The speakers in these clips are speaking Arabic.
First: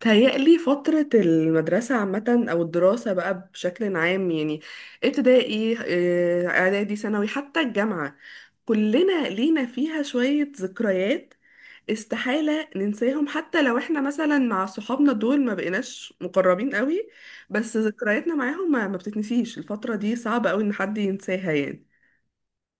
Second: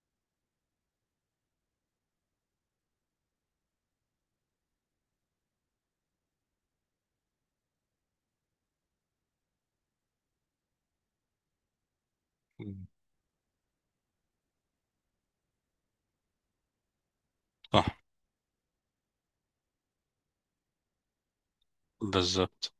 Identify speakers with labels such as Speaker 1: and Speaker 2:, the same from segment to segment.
Speaker 1: تهيألي فترة المدرسة عامة أو الدراسة بقى بشكل عام يعني ابتدائي، إعدادي ثانوي حتى الجامعة. كلنا لينا فيها شوية ذكريات، استحالة
Speaker 2: مم.
Speaker 1: ننساهم حتى لو احنا مثلا مع صحابنا دول ما بقيناش مقربين قوي. بس
Speaker 2: صح.
Speaker 1: ذكرياتنا معاهم ما بتتنسيش، الفترة دي صعب قوي إن حد ينساها يعني.
Speaker 2: بالظبط.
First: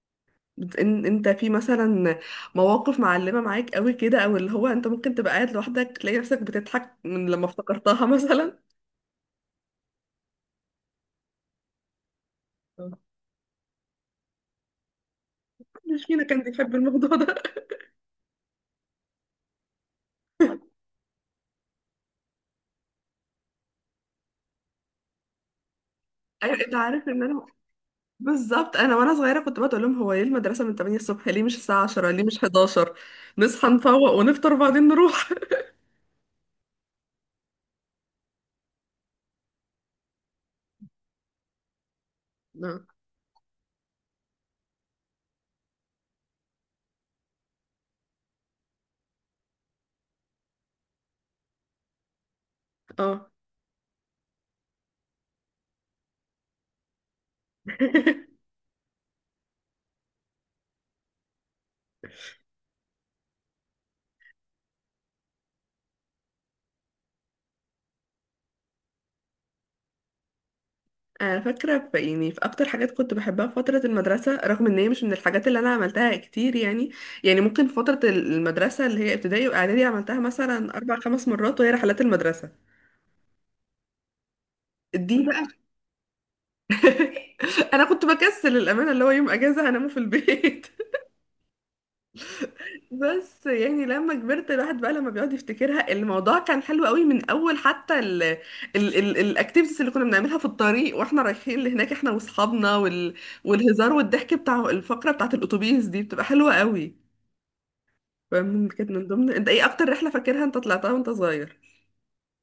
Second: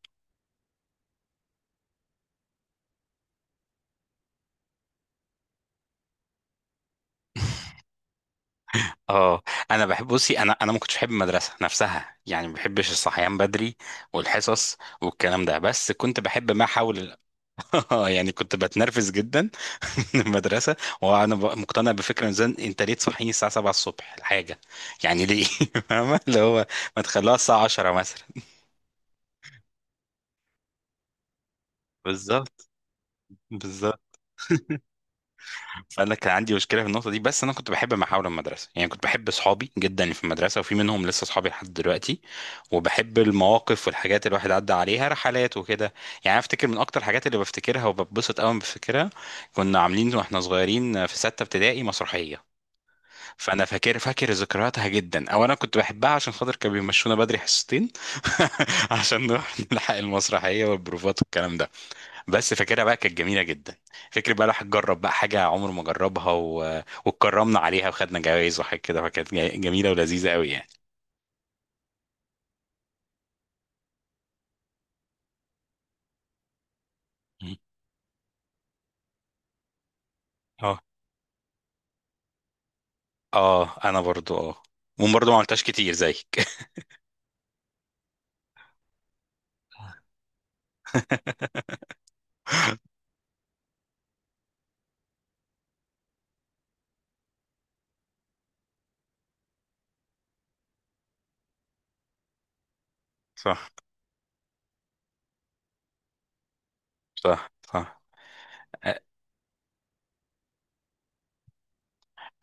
Speaker 1: بت- إن- انت في مثلا مواقف معلمة معاك قوي كده، او اللي هو انت ممكن تبقى قاعد لوحدك تلاقي نفسك بتضحك من لما افتكرتها مثلا.
Speaker 2: اه انا بحب بصي. انا ما كنتش بحب المدرسه نفسها، يعني ما بحبش الصحيان بدري والحصص والكلام ده، بس
Speaker 1: مش
Speaker 2: كنت
Speaker 1: فينا كان
Speaker 2: بحب ما
Speaker 1: بيحب
Speaker 2: حول
Speaker 1: الموضوع ده.
Speaker 2: يعني كنت بتنرفز جدا من المدرسه. وانا مقتنع بفكره ان انت ليه تصحيني الساعه 7 الصبح الحاجه، يعني ليه؟ فاهمه اللي
Speaker 1: أيوة،
Speaker 2: هو
Speaker 1: انت
Speaker 2: ما
Speaker 1: عارف ان
Speaker 2: تخلوها
Speaker 1: انا
Speaker 2: الساعه 10 مثلا.
Speaker 1: بالظبط، انا وانا صغيره كنت بقعد اقول لهم هو ليه المدرسه من 8 الصبح، ليه مش الساعه 10، ليه مش
Speaker 2: بالظبط،
Speaker 1: 11؟ نصحى
Speaker 2: بالظبط.
Speaker 1: نفوق ونفطر وبعدين نروح.
Speaker 2: انا كان عندي مشكله في النقطه دي، بس انا كنت بحب محاور المدرسه، يعني كنت بحب اصحابي جدا اللي في المدرسه، وفي منهم لسه اصحابي لحد دلوقتي.
Speaker 1: اه.
Speaker 2: وبحب المواقف والحاجات اللي الواحد عدى عليها، رحلات وكده. يعني أنا افتكر من اكتر الحاجات اللي بفتكرها وببسط قوي بفتكرها، كنا عاملين واحنا صغيرين في سته ابتدائي مسرحيه.
Speaker 1: اه.
Speaker 2: فانا فاكر فاكر ذكرياتها جدا، او انا كنت بحبها عشان خاطر كانوا بيمشونا بدري حصتين، عشان نروح نلحق المسرحيه والبروفات والكلام ده. بس فاكرها بقى، كانت جميله جدا. فكر بقى الواحد جرب بقى حاجه عمره ما جربها واتكرمنا عليها وخدنا جوائز وحاجات كده، فكانت جميله ولذيذه قوي يعني.
Speaker 1: انا فاكره في اكتر حاجات كنت بحبها في فتره المدرسه، رغم ان هي مش من الحاجات اللي انا عملتها كتير يعني
Speaker 2: مم.
Speaker 1: ممكن في فتره المدرسه اللي هي ابتدائي واعدادي عملتها مثلا
Speaker 2: اه،
Speaker 1: اربع خمس مرات، وهي رحلات المدرسه
Speaker 2: اه، انا برضو اه،
Speaker 1: دي
Speaker 2: وبرضو ما
Speaker 1: بقى.
Speaker 2: عملتهاش كتير زيك.
Speaker 1: انا كنت بكسل الامانه، اللي هو يوم اجازه هنامه في البيت. بس يعني لما كبرت الواحد بقى لما بيقعد يفتكرها الموضوع كان حلو قوي، من اول حتى ال ال ال الاكتيفيتيز اللي كنا بنعملها في الطريق واحنا رايحين لهناك، احنا واصحابنا،
Speaker 2: صح،
Speaker 1: والهزار والضحك بتاع الفقرة بتاعت الاتوبيس دي بتبقى حلوة قوي.
Speaker 2: صح، صح.
Speaker 1: فمن كانت من ضمن، انت ايه اكتر رحلة فاكرها انت طلعتها وانت صغير؟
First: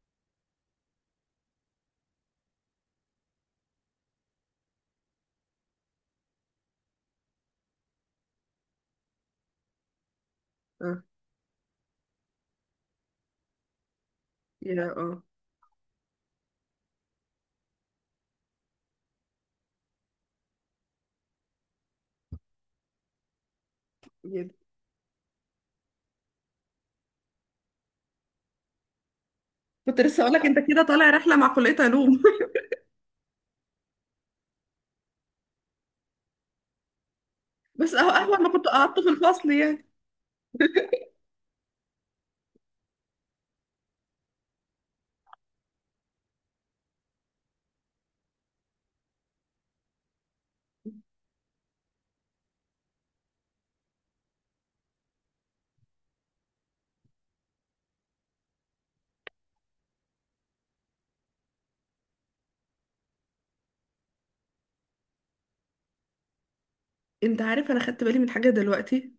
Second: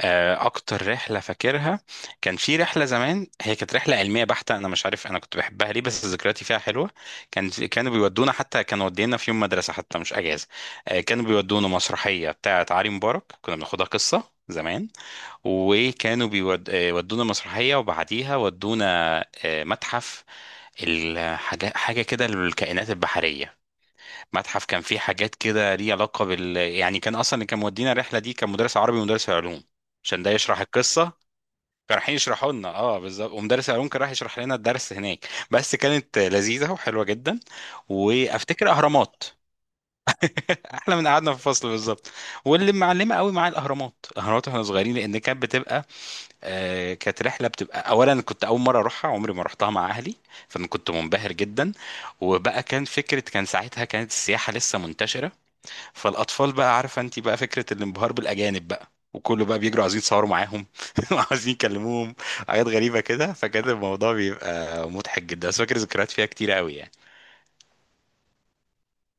Speaker 2: اكتر رحله فاكرها، كان في رحله زمان، هي كانت رحله علميه بحته. انا مش عارف انا كنت بحبها ليه، بس ذكرياتي فيها حلوه. كانوا بيودونا، حتى كانوا ودينا في يوم مدرسه، حتى مش اجازه. آه،
Speaker 1: اه.
Speaker 2: كانوا بيودونا مسرحيه بتاعه علي مبارك، كنا بناخدها قصه زمان،
Speaker 1: يا، اه.
Speaker 2: وكانوا بيودونا مسرحيه وبعديها ودونا، آه، متحف. الحاجه حاجه كده للكائنات البحريه.
Speaker 1: يا.
Speaker 2: متحف كان فيه حاجات كده ليه علاقة بال يعني. كان أصلا اللي كان مودينا الرحلة دي كان مدرس عربي ومدرس علوم،
Speaker 1: كنت لسه
Speaker 2: عشان ده
Speaker 1: اقول لك انت
Speaker 2: يشرح
Speaker 1: كده
Speaker 2: القصة.
Speaker 1: طالع رحلة مع كلية
Speaker 2: كانوا رايحين
Speaker 1: علوم.
Speaker 2: يشرحوا لنا، اه بالظبط، ومدرس العلوم كان راح يشرح لنا الدرس هناك، بس كانت لذيذة وحلوة جدا.
Speaker 1: بس اهو اهون ما كنت
Speaker 2: وافتكر
Speaker 1: قعدت في
Speaker 2: اهرامات.
Speaker 1: الفصل يعني.
Speaker 2: احلى من قعدنا في الفصل، بالظبط. واللي معلمه قوي معايا الاهرامات، الاهرامات، واحنا صغيرين، لان كانت بتبقى كانت رحله، بتبقى اولا كنت اول مره اروحها، عمري ما رحتها مع اهلي، فانا كنت منبهر جدا. وبقى كان فكره، كان ساعتها كانت السياحه لسه منتشره، فالاطفال بقى، عارفه انت بقى فكره الانبهار بالاجانب بقى، وكله بقى بيجروا عايزين يتصوروا معاهم وعايزين يكلموهم، حاجات غريبه كده، فكان الموضوع بيبقى مضحك جدا. بس فاكر ذكريات فيها كتير قوي يعني.
Speaker 1: انت عارف انا خدت بالي من حاجة دلوقتي،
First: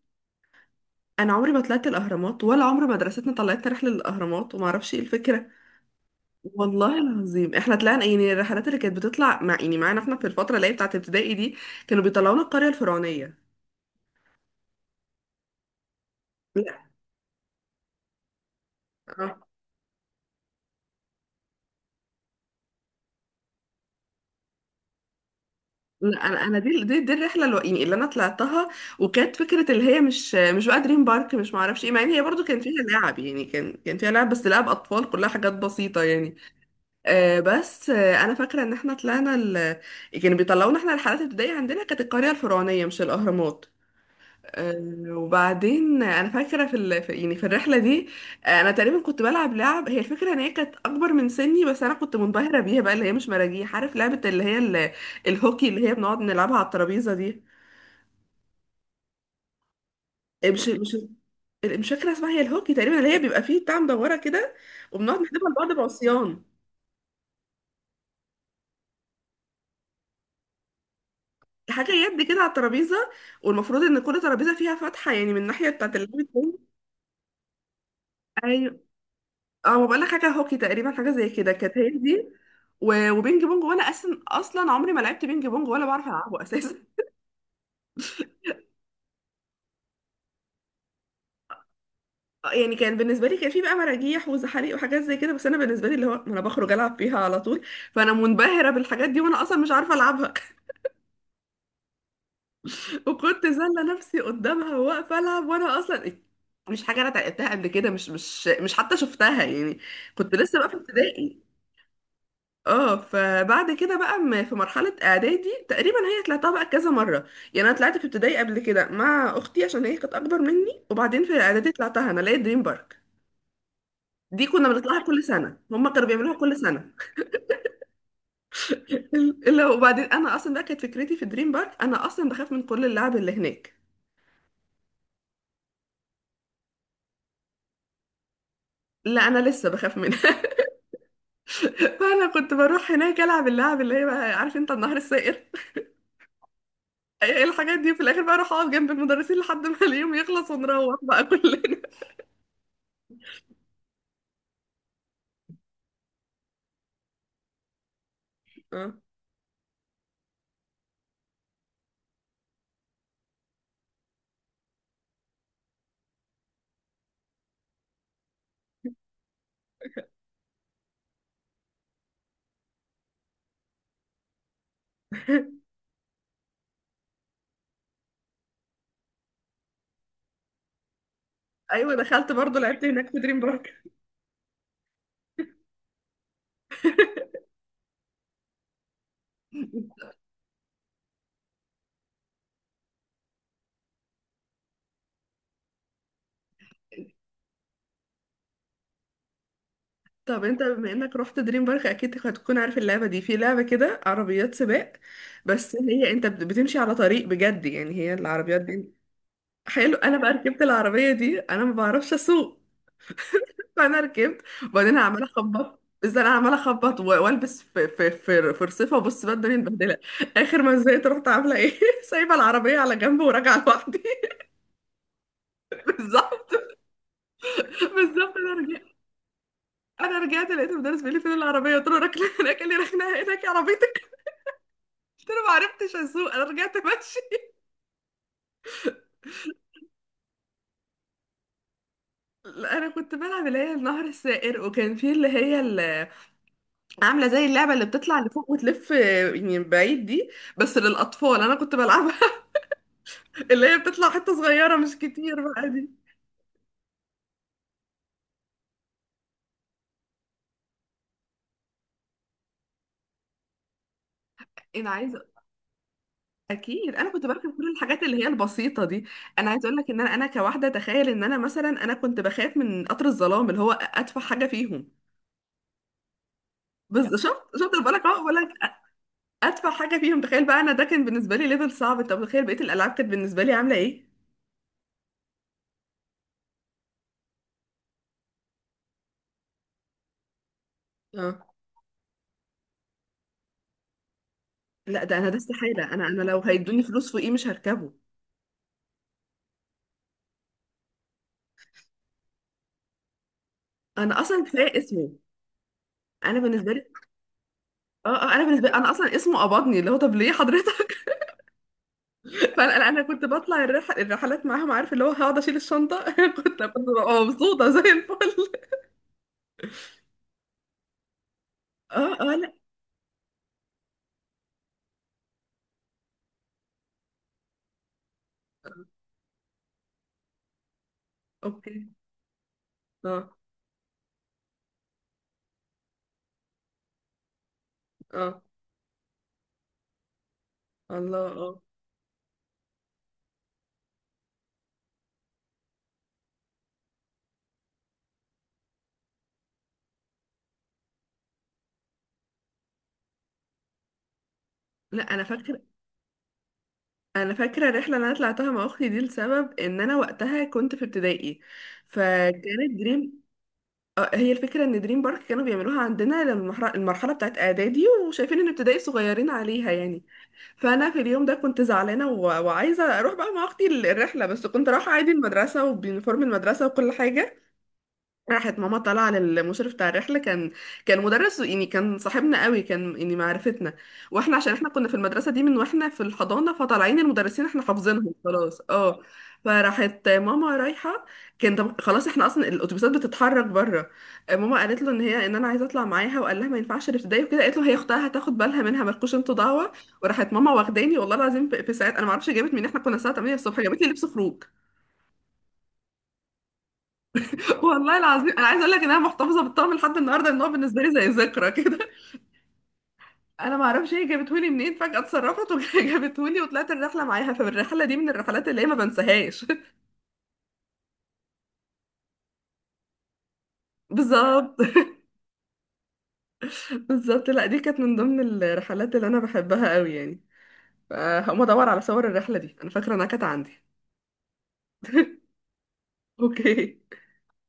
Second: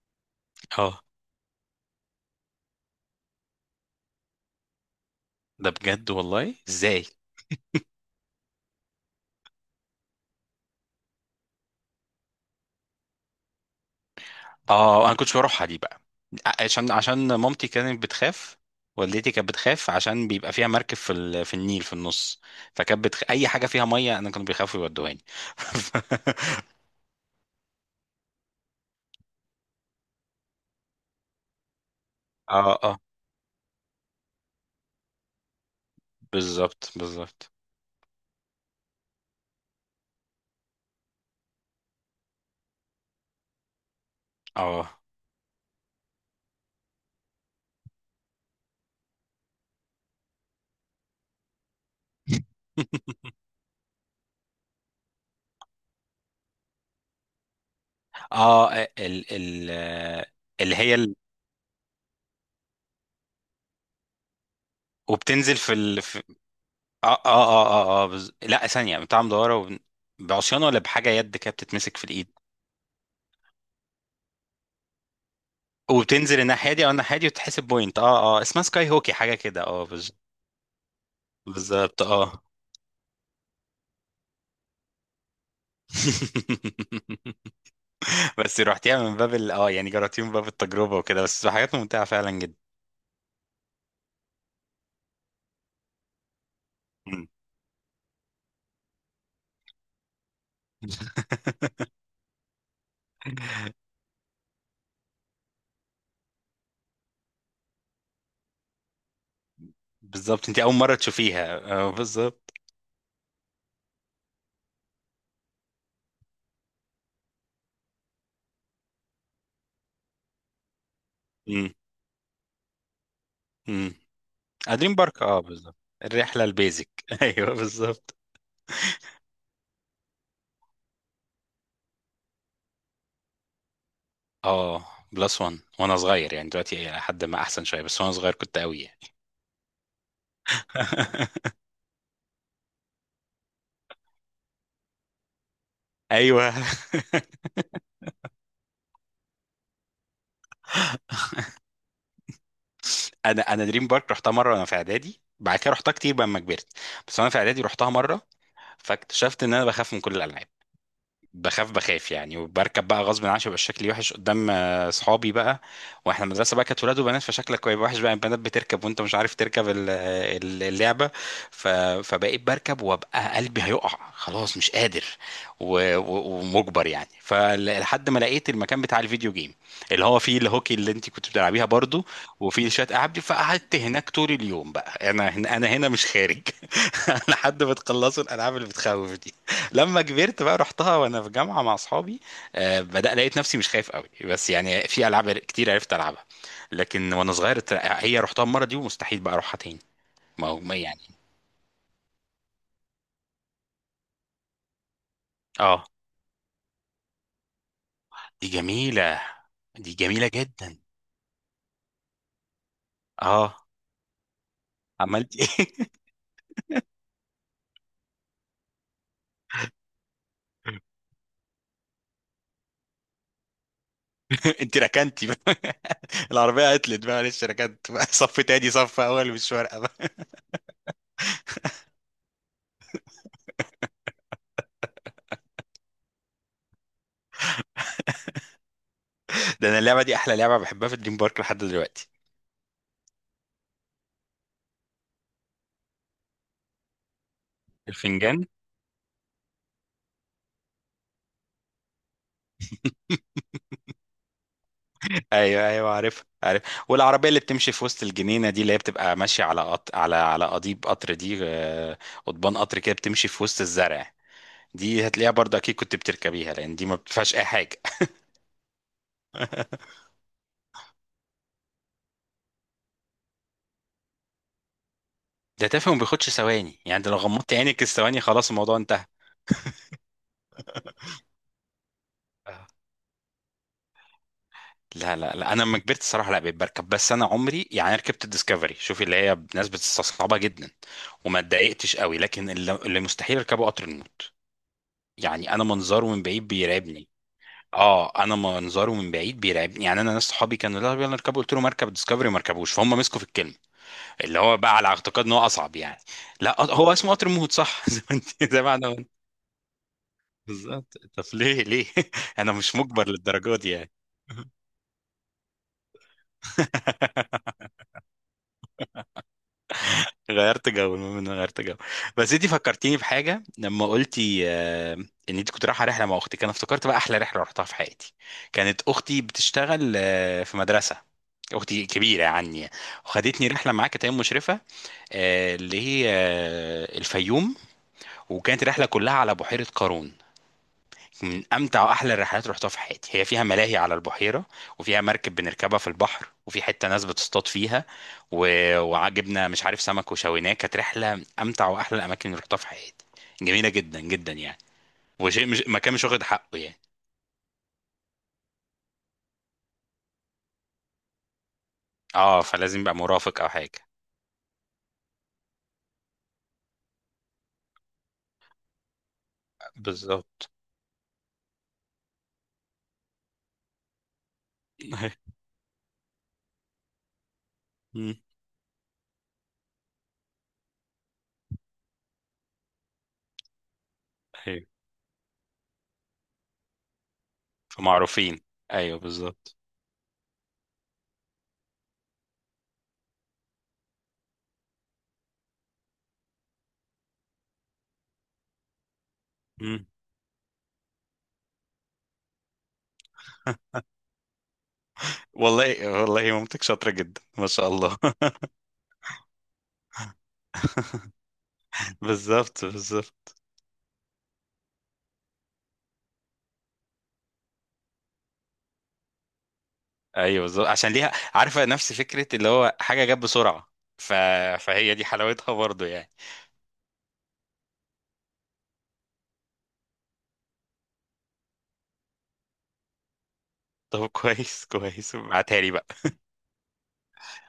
Speaker 2: اه،
Speaker 1: انا عمري ما طلعت الاهرامات ولا عمر مدرستنا طلعتنا رحله للاهرامات، وما اعرفش ايه الفكره.
Speaker 2: ده بجد، والله
Speaker 1: والله
Speaker 2: ازاي؟
Speaker 1: العظيم احنا طلعنا يعني الرحلات اللي كانت بتطلع مع يعني معانا احنا في الفتره اللي هي بتاعه ابتدائي دي، كانوا بيطلعونا القريه الفرعونيه.
Speaker 2: اه انا كنتش بروحها دي بقى،
Speaker 1: لا.
Speaker 2: عشان مامتي كانت بتخاف. والدتي
Speaker 1: آه.
Speaker 2: كانت بتخاف عشان بيبقى فيها مركب في النيل في النص. اي حاجه فيها ميه انا كانوا بيخافوا يودوهاني.
Speaker 1: لا، انا دي الرحله اللي انا طلعتها، وكانت فكره اللي هي مش بقى دريم بارك، مش ما اعرفش ايه، مع ان هي برضو كان فيها
Speaker 2: اه، اه،
Speaker 1: لعب يعني، كان فيها لعب بس لعب اطفال كلها حاجات بسيطه يعني.
Speaker 2: بالظبط،
Speaker 1: آه
Speaker 2: بالظبط،
Speaker 1: بس آه انا فاكره ان احنا طلعنا كانوا بيطلعونا احنا رحلات ابتدائي عندنا كانت القريه الفرعونيه مش الاهرامات.
Speaker 2: اه.
Speaker 1: وبعدين انا فاكره في, ال... في يعني في الرحله دي، انا تقريبا كنت بلعب لعب، هي الفكره ان هي كانت اكبر من سني، بس انا كنت منبهره بيها بقى، اللي هي مش مراجيح، عارف لعبه اللي هي الهوكي، اللي هي بنقعد نلعبها على الترابيزه دي،
Speaker 2: اه، آه، ال
Speaker 1: آه، مش
Speaker 2: اللي هي
Speaker 1: مش مش فاكره اسمها، هي الهوكي تقريبا، اللي هي بيبقى فيه بتاع مدوره كده، وبنقعد نحدفها
Speaker 2: وبتنزل
Speaker 1: لبعض بعصيان،
Speaker 2: اه، اه، اه، اه، لا، ثانية بتاع مدورة بعصيان ولا بحاجة يد كده
Speaker 1: حاجه
Speaker 2: بتتمسك في
Speaker 1: يد
Speaker 2: الإيد،
Speaker 1: كده على الترابيزه، والمفروض ان كل ترابيزه فيها فتحه يعني من الناحيه بتاعت اللعب
Speaker 2: وبتنزل
Speaker 1: التاني.
Speaker 2: الناحية دي أو الناحية دي وتحسب بوينت. اه، اه، اسمها سكاي هوكي حاجة كده.
Speaker 1: اه، ما بقولك حاجه هوكي تقريبا، حاجه زي كده كانت هي
Speaker 2: بالظبط،
Speaker 1: دي.
Speaker 2: اه.
Speaker 1: وبينج بونج، وانا اصلا عمري ما لعبت بينج بونج ولا بعرف العبه اساسا.
Speaker 2: بس رحتيها من باب ال اه يعني جربتيها من باب التجربة وكده، بس حاجات ممتعة فعلا جدا.
Speaker 1: يعني كان بالنسبه لي كان في بقى مراجيح وزحاليق وحاجات زي كده، بس انا بالنسبه لي اللي هو ما انا بخرج العب فيها
Speaker 2: مم.
Speaker 1: على طول، فانا منبهره بالحاجات دي وانا اصلا مش عارفه العبها. وكنت زله نفسي قدامها واقفه العب، وانا اصلا مش حاجه انا اتعلمتها قبل كده، مش حتى شفتها يعني. كنت
Speaker 2: بالظبط،
Speaker 1: لسه
Speaker 2: انت
Speaker 1: بقى
Speaker 2: أول
Speaker 1: في
Speaker 2: مرة
Speaker 1: ابتدائي.
Speaker 2: تشوفيها، اه بالظبط.
Speaker 1: اه. فبعد كده بقى في مرحلة اعدادي تقريبا هي طلعتها بقى كذا مرة، يعني انا طلعت في ابتدائي قبل كده مع اختي عشان هي كانت اكبر مني، وبعدين في اعدادي
Speaker 2: مم.
Speaker 1: طلعتها انا لقيت دريم بارك.
Speaker 2: مم.
Speaker 1: دي كنا
Speaker 2: دريم
Speaker 1: بنطلعها
Speaker 2: بارك،
Speaker 1: كل
Speaker 2: اه
Speaker 1: سنة،
Speaker 2: بالظبط.
Speaker 1: هما كانوا بيعملوها
Speaker 2: الرحله
Speaker 1: كل
Speaker 2: البيزك،
Speaker 1: سنة.
Speaker 2: ايوه بالظبط.
Speaker 1: الا، وبعدين انا اصلا بقى كانت فكرتي في دريم بارك انا اصلا بخاف من كل اللعب اللي هناك.
Speaker 2: اه، بلس وان. وانا صغير يعني دلوقتي إلى حد ما احسن شويه، بس وانا صغير كنت قوي يعني.
Speaker 1: لا، انا لسه بخاف منها. فانا كنت بروح هناك العب اللعب اللي هي بقى، عارف انت النهر السائر
Speaker 2: ايوه.
Speaker 1: ايه الحاجات دي، في الاخر بقى اروح اقعد جنب المدرسين لحد ما اليوم يخلص ونروح بقى كلنا.
Speaker 2: انا دريم بارك رحتها مره وانا في اعدادي، بعد كده رحتها كتير بقى لما كبرت. بس وانا في اعدادي رحتها مره، فاكتشفت ان انا بخاف من كل الالعاب، بخاف بخاف يعني، وبركب بقى غصب عني عشان يبقى شكلي وحش قدام، آه، صحابي بقى. واحنا المدرسه بقى كانت ولاد وبنات، فشكلك هيبقى وحش بقى، البنات بتركب وانت مش عارف تركب اللعبه. ف- فبقيت بركب وابقى قلبي هيقع، خلاص مش قادر،
Speaker 1: اه.
Speaker 2: ومجبر يعني. فلحد ما لقيت المكان بتاع الفيديو جيم، اللي هو فيه الهوكي اللي انت كنت بتلعبيها
Speaker 1: ايوه،
Speaker 2: برضو،
Speaker 1: دخلت برضه
Speaker 2: وفيه
Speaker 1: لعبت
Speaker 2: شويه
Speaker 1: هناك
Speaker 2: العاب
Speaker 1: في
Speaker 2: دي،
Speaker 1: دريم بارك.
Speaker 2: فقعدت هناك طول اليوم بقى. انا هنا مش خارج، لحد ما تخلصوا الالعاب اللي بتخوف. لما كبرت بقى رحتها وانا في جامعه مع اصحابي، آه، بدأ لقيت نفسي مش خايف قوي، بس يعني في العاب كتير عرفت العبها. لكن وانا صغير هي رحتها المره دي، ومستحيل بقى اروحها تاني.
Speaker 1: طب
Speaker 2: ما هو
Speaker 1: انت
Speaker 2: ما
Speaker 1: بما
Speaker 2: يعني.
Speaker 1: انك رحت دريم بارك اكيد هتكون عارف اللعبه دي، في لعبه كده عربيات سباق، بس
Speaker 2: اه،
Speaker 1: هي انت بتمشي على طريق بجد يعني، هي
Speaker 2: دي
Speaker 1: العربيات دي
Speaker 2: جميله. دي
Speaker 1: حلو. انا
Speaker 2: جميله
Speaker 1: بقى ركبت
Speaker 2: جدا.
Speaker 1: العربيه دي، انا ما بعرفش اسوق،
Speaker 2: اه،
Speaker 1: فانا ركبت وبعدين عماله
Speaker 2: عملت
Speaker 1: اخبط،
Speaker 2: ايه؟
Speaker 1: ازاي انا عماله اخبط والبس في فرصفه، وبص بقى الدنيا متبهدله. اخر ما زهقت رحت عامله ايه سايبه العربيه على جنب وراجعه لوحدي.
Speaker 2: انت ركنتي بقى؟
Speaker 1: بالظبط.
Speaker 2: العربيه عطلت بقى، معلش ركنت بقى،
Speaker 1: بالظبط.
Speaker 2: صف تاني
Speaker 1: انا
Speaker 2: صف اول مش فارقه بقى.
Speaker 1: انا رجعت لقيت المدرس بيقول لي فين العربيه، قلت له راكله هناك، قال لي ركنها هناك يا عربيتك، قلت له ما عرفتش اسوق انا رجعت ماشي.
Speaker 2: ده انا اللعبه دي احلى لعبه بحبها في دريم بارك لحد دلوقتي.
Speaker 1: لا، انا كنت بلعب اللي هي النهر السائر، وكان في اللي عامله زي اللعبه اللي بتطلع
Speaker 2: الفنجان.
Speaker 1: لفوق وتلف، يعني بعيد دي، بس للاطفال انا كنت بلعبها. اللي هي بتطلع حته صغيره مش كتير
Speaker 2: ايوه،
Speaker 1: بقى
Speaker 2: ايوه،
Speaker 1: دي.
Speaker 2: عارف، عارف. والعربيه اللي بتمشي في وسط الجنينه دي، اللي هي بتبقى ماشيه على على قضيب قطر دي، آه، قضبان قطر كده بتمشي في وسط الزرع.
Speaker 1: انا
Speaker 2: دي
Speaker 1: عايزه
Speaker 2: هتلاقيها برضه اكيد كنت بتركبيها، لان دي
Speaker 1: اكيد
Speaker 2: ما
Speaker 1: انا كنت
Speaker 2: بتدفعش اي
Speaker 1: بركب كل
Speaker 2: حاجه.
Speaker 1: الحاجات اللي هي البسيطه دي. انا عايزه اقول لك ان انا كواحده، تخيل ان انا كنت بخاف من قطر الظلام اللي هو اتفه حاجه فيهم.
Speaker 2: ده تافه وما بياخدش ثواني يعني،
Speaker 1: بس
Speaker 2: ده لو
Speaker 1: شفت
Speaker 2: غمضت
Speaker 1: شفت انا
Speaker 2: عينك
Speaker 1: بقول لك اه
Speaker 2: الثواني
Speaker 1: بقول لك
Speaker 2: خلاص الموضوع انتهى.
Speaker 1: ادفع حاجه فيهم، تخيل بقى انا ده كان بالنسبه لي ليفل صعب، طب تخيل بقيه
Speaker 2: آه.
Speaker 1: الالعاب كانت بالنسبه لي عامله ايه.
Speaker 2: لا، لا، لا، انا لما كبرت الصراحه لا بقيت بركب، بس انا عمري يعني أنا ركبت الديسكفري، شوفي، اللي هي ناس بتستصعبها جدا
Speaker 1: اه.
Speaker 2: وما اتضايقتش قوي، لكن اللي مستحيل اركبه قطر النوم.
Speaker 1: لا، ده انا ده
Speaker 2: يعني انا
Speaker 1: استحاله، انا
Speaker 2: منظره
Speaker 1: انا
Speaker 2: من
Speaker 1: لو
Speaker 2: بعيد
Speaker 1: هيدوني
Speaker 2: بيرعبني.
Speaker 1: فلوس فوقيه مش هركبه.
Speaker 2: اه انا منظره من بعيد بيرعبني يعني. انا ناس صحابي كانوا لا يلا نركبه، قلت له مركب ديسكفري ما ركبوش، فهم مسكوا في الكلمه
Speaker 1: انا
Speaker 2: اللي
Speaker 1: اصلا
Speaker 2: هو بقى
Speaker 1: كفايه
Speaker 2: على
Speaker 1: اسمه.
Speaker 2: اعتقاد ان هو اصعب يعني.
Speaker 1: انا
Speaker 2: لا،
Speaker 1: بالنسبه لي.
Speaker 2: هو اسمه قطر الموت، صح، زي ما
Speaker 1: اه انا
Speaker 2: انت زي
Speaker 1: بالنسبه لي
Speaker 2: ما انا
Speaker 1: انا
Speaker 2: قلت.
Speaker 1: اصلا اسمه قبضني، اللي هو طب ليه حضرتك.
Speaker 2: بالظبط، طب ليه؟ ليه؟ انا
Speaker 1: فانا
Speaker 2: مش
Speaker 1: انا أنا
Speaker 2: مجبر
Speaker 1: كنت
Speaker 2: للدرجه
Speaker 1: بطلع
Speaker 2: دي
Speaker 1: الرح...
Speaker 2: يعني.
Speaker 1: الرحلات معاهم، عارف اللي هو هقعد اشيل الشنطه كنت ببقى مبسوطه زي الفل.
Speaker 2: غيرت جو، المهم ان أنا غيرت جو.
Speaker 1: اه.
Speaker 2: بس
Speaker 1: اه.
Speaker 2: انت
Speaker 1: لا.
Speaker 2: فكرتيني بحاجه لما قلتي، ان انت كنت رايحه رحله مع اختك، انا افتكرت بقى احلى رحله رحتها في حياتي. كانت اختي بتشتغل في مدرسه. اختي
Speaker 1: اوكي.
Speaker 2: كبيره عني،
Speaker 1: اه.
Speaker 2: وخدتني رحله معاها كانت هي مشرفه اللي هي الفيوم.
Speaker 1: اه.
Speaker 2: وكانت رحله كلها على بحيره قارون،
Speaker 1: الله.
Speaker 2: من
Speaker 1: اه.
Speaker 2: امتع واحلى الرحلات اللي رحتها في حياتي. هي فيها ملاهي على البحيره، وفيها مركب بنركبها في البحر، وفي حته ناس بتصطاد فيها، و... وعجبنا مش عارف سمك وشويناه. كانت رحله من امتع واحلى الاماكن اللي رحتها في حياتي، جميله جدا جدا يعني.
Speaker 1: لا، انا
Speaker 2: وشيء،
Speaker 1: فاكره
Speaker 2: مش مكان مش واخد حقه يعني.
Speaker 1: انا فاكره الرحله اللي انا طلعتها مع اختي دي لسبب ان انا وقتها كنت في ابتدائي،
Speaker 2: اه،
Speaker 1: فكانت
Speaker 2: فلازم يبقى
Speaker 1: دريم
Speaker 2: مرافق او حاجه.
Speaker 1: آه، هي الفكره ان دريم بارك كانوا بيعملوها عندنا لما المرحله بتاعت اعدادي، وشايفين ان ابتدائي صغيرين عليها يعني.
Speaker 2: بالظبط.
Speaker 1: فانا في اليوم ده كنت زعلانه و... وعايزه اروح بقى مع اختي الرحله، بس كنت رايحه عادي المدرسه وبيونيفورم المدرسه وكل حاجه.
Speaker 2: مم.
Speaker 1: راحت ماما طالعه للمشرف بتاع الرحله، كان مدرس يعني، كان صاحبنا قوي كان يعني معرفتنا، واحنا عشان
Speaker 2: ايوه،
Speaker 1: احنا كنا في المدرسه دي من واحنا في الحضانه، فطالعين المدرسين احنا حافظينهم
Speaker 2: فمعروفين.
Speaker 1: خلاص.
Speaker 2: ايوه
Speaker 1: اه.
Speaker 2: بالظبط.
Speaker 1: فراحت ماما رايحه، خلاص احنا اصلا الاتوبيسات بتتحرك بره. ماما قالت له ان انا عايزه اطلع معاها، وقال لها ما ينفعش الابتدائي وكده، قالت له هي اختها هتاخد بالها منها، مالكوش انتوا دعوه.
Speaker 2: مم.
Speaker 1: وراحت ماما واخداني، والله العظيم في ساعات، انا ما اعرفش جابت منين، احنا كنا الساعه 8 الصبح جابت لي لبس خروج.
Speaker 2: والله، والله، مامتك شاطرة جدا، ما شاء الله.
Speaker 1: والله العظيم انا عايزه اقول لك ان انا محتفظه بالطقم لحد النهارده، ان هو بالنسبه لي زي ذكرى كده.
Speaker 2: بالظبط، بالظبط.
Speaker 1: انا ما اعرفش هي جابته لي منين، فجاه اتصرفت وجابته لي. وطلعت الرحله معاها، فالرحله دي من الرحلات اللي هي ما بنساهاش.
Speaker 2: ايوه بالظبط، عشان ليها عارفة نفس فكرة اللي هو حاجة جت بسرعة. ف...
Speaker 1: بالظبط.
Speaker 2: فهي دي حلاوتها برضه يعني.
Speaker 1: بالظبط. لا، دي كانت من ضمن الرحلات اللي انا بحبها قوي يعني. فهقوم ادور على صور الرحله دي، انا فاكره انها كانت عندي.
Speaker 2: طب، كويس، كويس، ابعتها لي بقى.
Speaker 1: اوكي.